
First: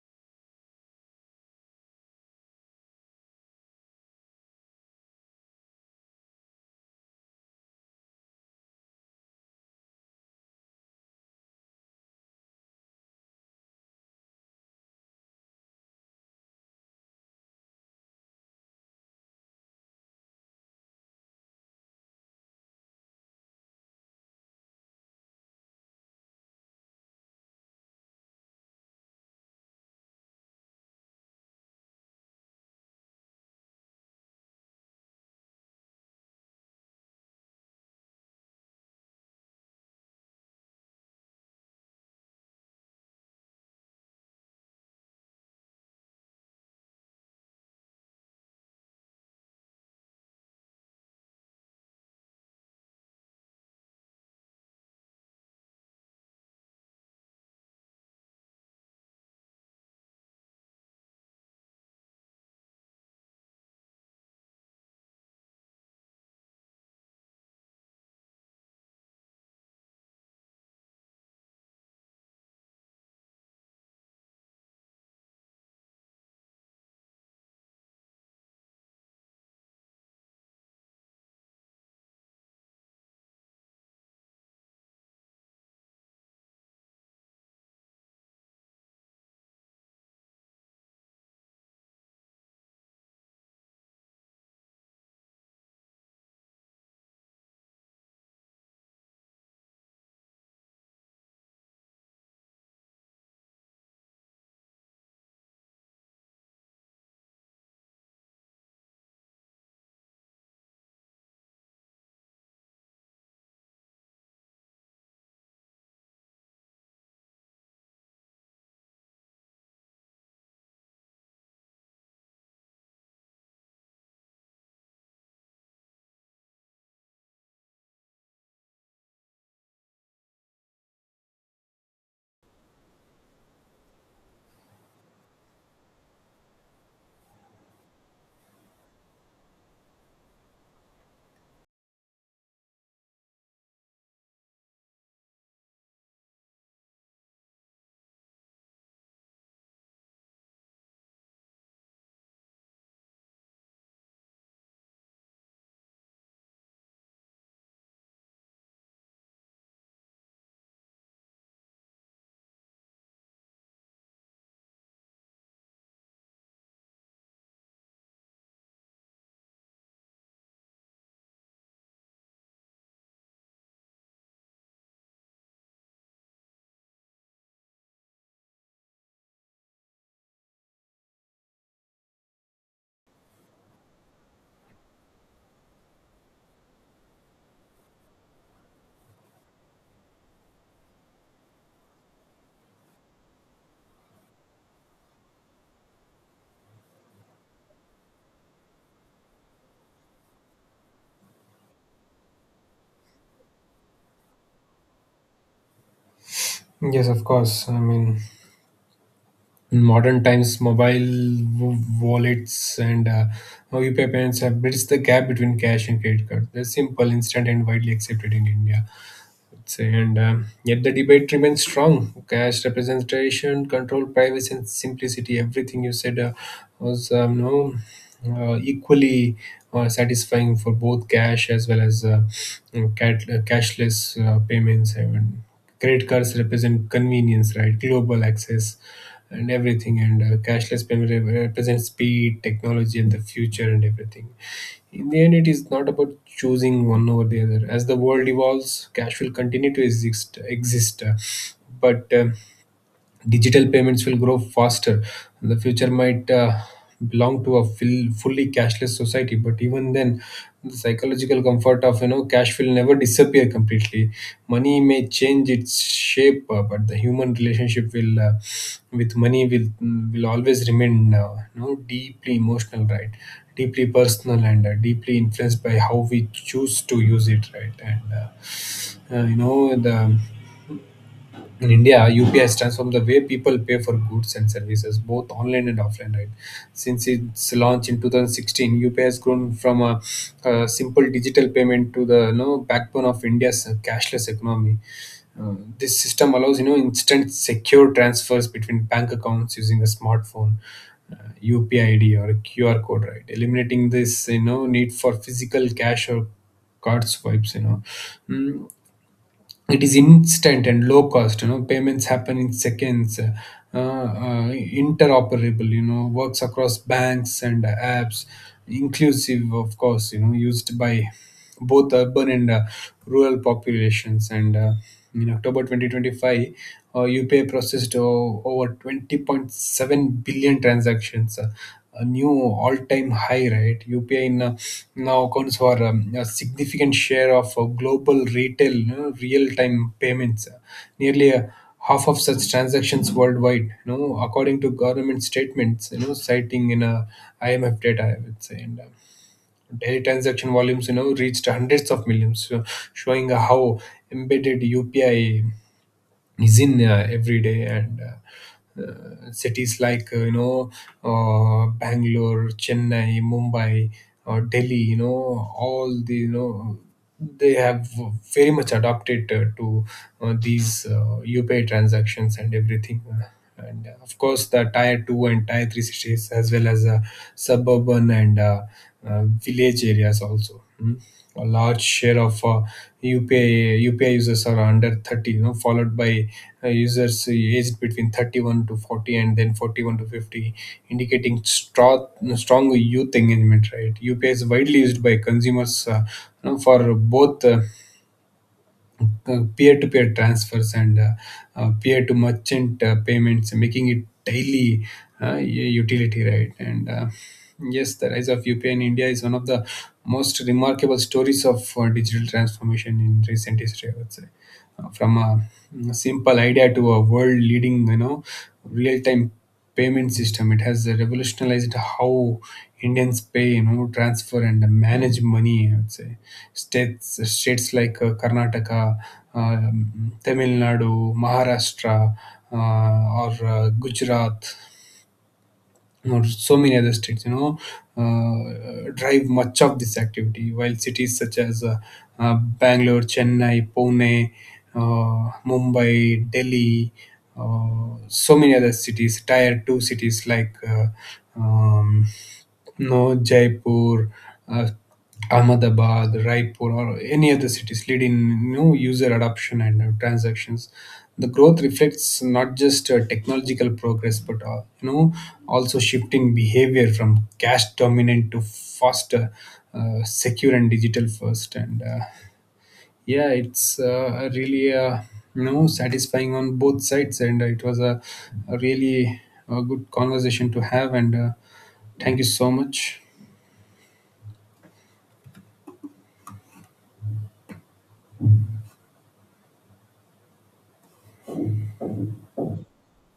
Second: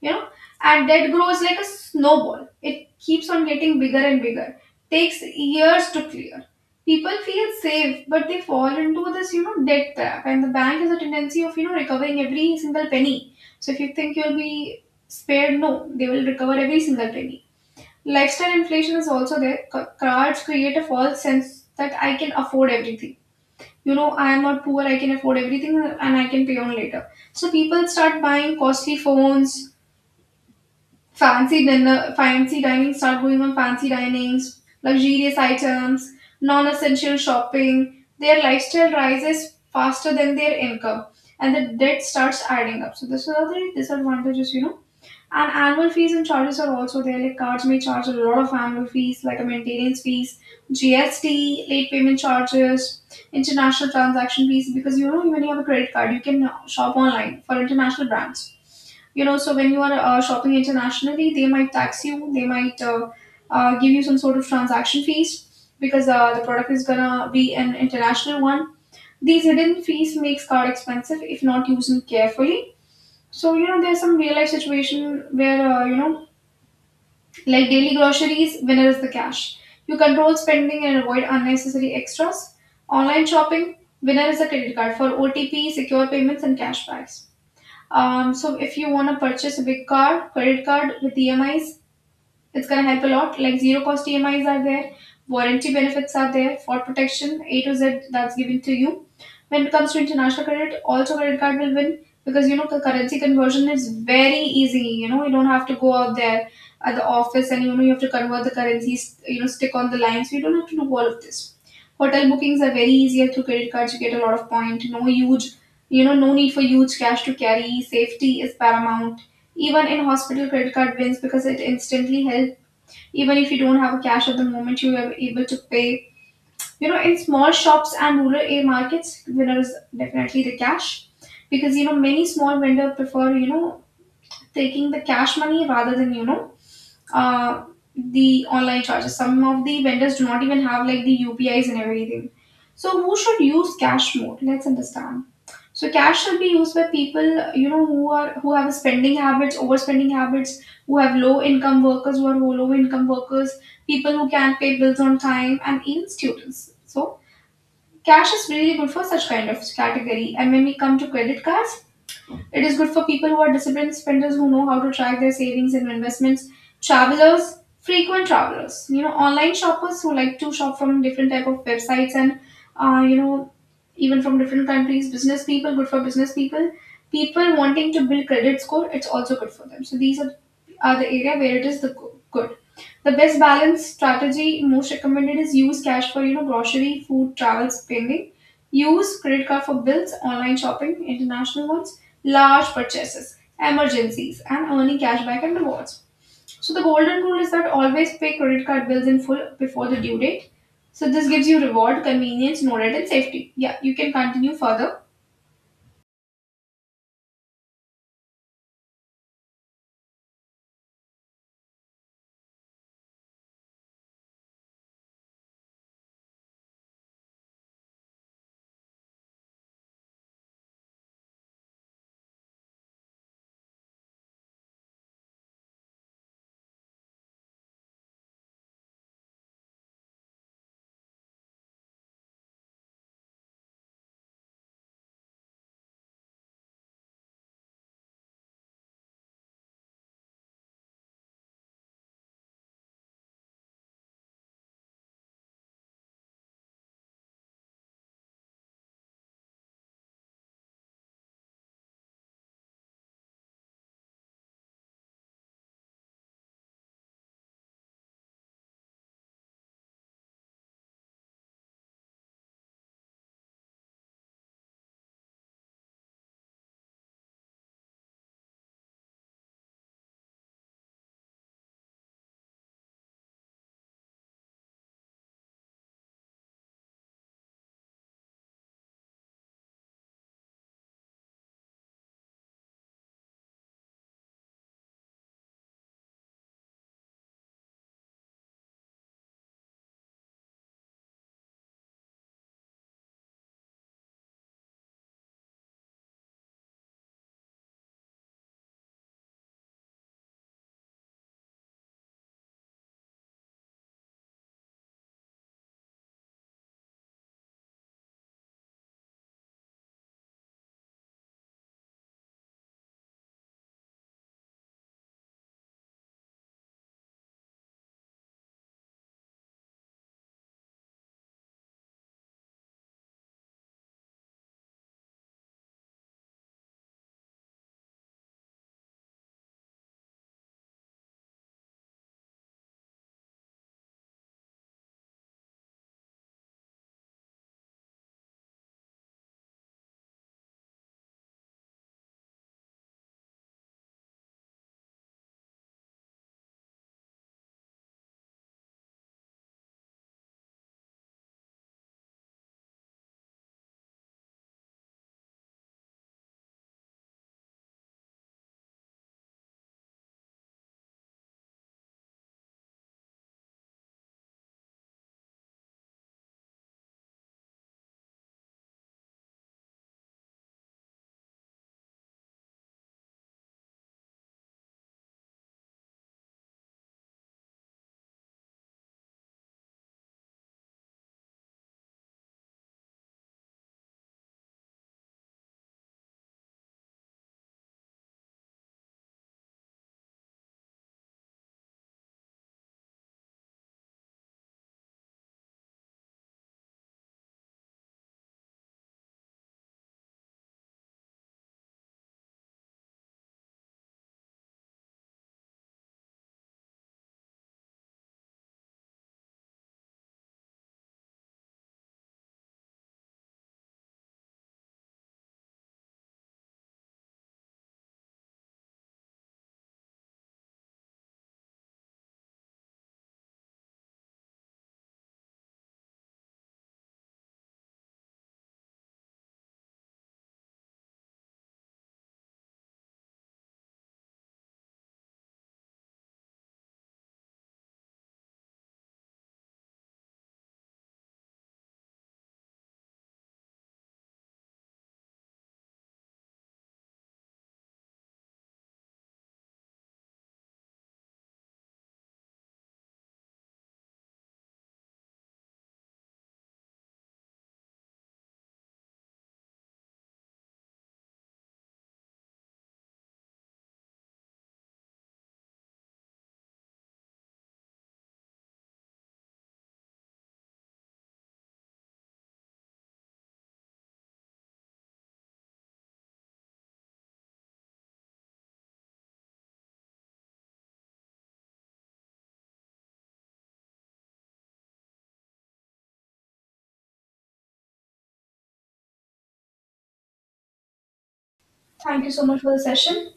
B: you know, and that grows like a snowball, it keeps on getting bigger and bigger, takes years to clear. People feel safe, but they fall into this, you know, debt trap, and the bank has a tendency of, you know, recovering every single penny. So if you think you'll be spared, no, they will recover every single penny. Lifestyle inflation is also there. C- cards create a false sense that I can afford everything, you know, I am not poor, I can afford everything, and I can pay on later. So people start buying costly phones, fancy dinner, fancy dining, start going on fancy dinings, luxurious items, non-essential shopping. Their lifestyle rises faster than their income, and the debt starts adding up. So this are the disadvantages, you know. And annual fees and charges are also there. Like cards may charge a lot of annual fees, like a maintenance fees, G S T, late payment charges, international transaction fees. Because, you know, when you have a credit card, you can shop online for international brands, you know, so when you are uh, shopping internationally, they might tax you, they might uh, uh, give you some sort of transaction fees, because uh, the product is gonna be an international one. These hidden fees makes card expensive if not used carefully. So, you know, there's some real life situation where, uh, you know, like daily groceries, winner is the cash, you control spending and avoid unnecessary extras. Online shopping, winner is a credit card for OTP secure payments and cashbacks. Um, so if you want to purchase a big car, credit card with E M Is, it's going to help a lot. Like zero cost E M Is are there, warranty benefits are there, fraud protection, A to Z, that's given to you. When it comes to international credit, also credit card will win, because, you know, the currency conversion is very easy. You know, you don't have to go out there at the office and, you know, you have to convert the currencies, you know, stick on the lines. You don't have to do all of this. Hotel bookings are very easier through credit cards. You get a lot of point. No huge, you know, no need for huge cash to carry. Safety is paramount. Even in hospital, credit card wins because it instantly helps. Even if you don't have a cash at the moment, you are able to pay, you know, in small shops and rural a markets, winner is definitely the cash, because, you know, many small vendor prefer, you know, taking the cash money rather than, you know, uh, the online charges. Some of the vendors do not even have like the U P Is and everything. So who should use cash more? Let's understand. So cash should be used by people, you know, who are who have spending habits, overspending habits, who have low income workers, who are low income workers, people who can't pay bills on time, and even students. So cash is really good for such kind of category. And when we come to credit cards, it is good for people who are disciplined spenders, who know how to track their savings and investments, travelers, frequent travelers, you know, online shoppers who like to shop from different type of websites and, uh, you know, even from different countries, business people, good for business people, people wanting to build credit score, it's also good for them. So these are are the area where it is the go- good. The best balance strategy most recommended is use cash for, you know, grocery, food, travel spending. Use credit card for bills, online shopping, international ones, large purchases, emergencies, and earning cashback and rewards. So the golden rule is that always pay credit card bills in full before the due date. So this gives you reward, convenience, no red, and safety. Yeah, you can continue further.
A: Yes, of course. I mean, in modern times, mobile w- wallets and uh, U P I payments have bridged the gap between cash and credit cards. They're simple, instant, and widely accepted in India. And um, yet the debate remains strong. Cash representation, control, privacy, and simplicity. Everything you said uh, was um, no, uh, equally uh, satisfying for both cash as well as uh, cat, uh, cashless uh, payments. I mean, credit cards represent convenience, right? Global access and everything. And uh, cashless payment re- represents speed, technology, and the future, and everything. In the end, it is not about choosing one over the other. As the world evolves, cash will continue to exist, exist. Uh, but uh, digital payments will grow faster. The future might uh, belong to a full, fully cashless society, but even then, the psychological comfort of, you know, cash will never disappear completely. Money may change its shape, uh, but the human relationship will uh, with money will will always remain, uh, you know, deeply emotional, right? Deeply personal, and uh, deeply influenced by how we choose to use it, right? And uh, uh, you know, the in India, U P I has transformed the way people pay for goods and services, both online and offline. Right, since its launch in twenty sixteen, U P I has grown from a, a simple digital payment to the, you know, backbone of India's cashless economy. Uh, this system allows, you know, instant secure transfers between bank accounts using a smartphone, uh, UPI ID, or a QR code, right, eliminating this, you know, need for physical cash or card swipes, you know. Mm, it is instant and low cost, you know. Payments happen in seconds, uh, uh, interoperable, you know, works across banks and apps, inclusive, of course, you know, used by both urban and uh, rural populations. And uh, in October twenty twenty-five, uh, U P I processed uh, over twenty point seven billion transactions, uh, a new all-time high, right? U P I in, uh, now accounts for um, a significant share of uh, global retail, you know, real-time payments, uh, nearly uh, half of such transactions worldwide, you know, according to government statements, you know, citing in a I M F data, I would say. And uh, Daily transaction volumes, you know, reached hundreds of millions, so showing how embedded U P I is in uh, every day. And uh, uh, cities like, uh, you know, uh, Bangalore, Chennai, Mumbai, or Delhi, you know, all the, you know, they have very much adopted uh, to uh, these uh, UPay transactions and everything. And uh, of course the tier two and tier three cities as well as uh, suburban and uh, uh, village areas also. Hmm? A large share of uh, U P I U P I users are under thirty, you know, followed by uh, users aged between thirty-one to forty and then forty-one to fifty, indicating strong, strong youth engagement. Right, U P I is widely used by consumers, uh, you know, for both. Uh, uh, peer-to-peer transfers and uh, uh, peer-to-merchant uh, payments, making it daily uh, u- utility, right? And uh, yes, the rise of U P I in India is one of the most remarkable stories of uh, digital transformation in recent history, I would say. Uh, from a mm, simple idea to a world-leading, you know, real-time payment system, it has revolutionized how Indians pay, you know, transfer, and manage money, I would say. States states like uh, Karnataka, um, Tamil Nadu, Maharashtra, uh, or uh, Gujarat, or so many other states, you know, uh, drive much of this activity, while cities such as uh, uh, Bangalore, Chennai, Pune, uh, Mumbai, Delhi, uh, so many other cities, tier two cities like uh, um, no, Jaipur, uh, Ahmedabad, Raipur, or any other cities lead in new user adoption and uh, transactions. The growth reflects not just uh, technological progress, but, uh, you know, also shifting behavior from cash dominant to faster, uh, secure, and digital first. And uh, yeah, it's uh, really uh, you know, satisfying on both sides, and uh, it was a, a really uh good conversation to have. And uh, thank you so much.
B: Thank you so much for the session.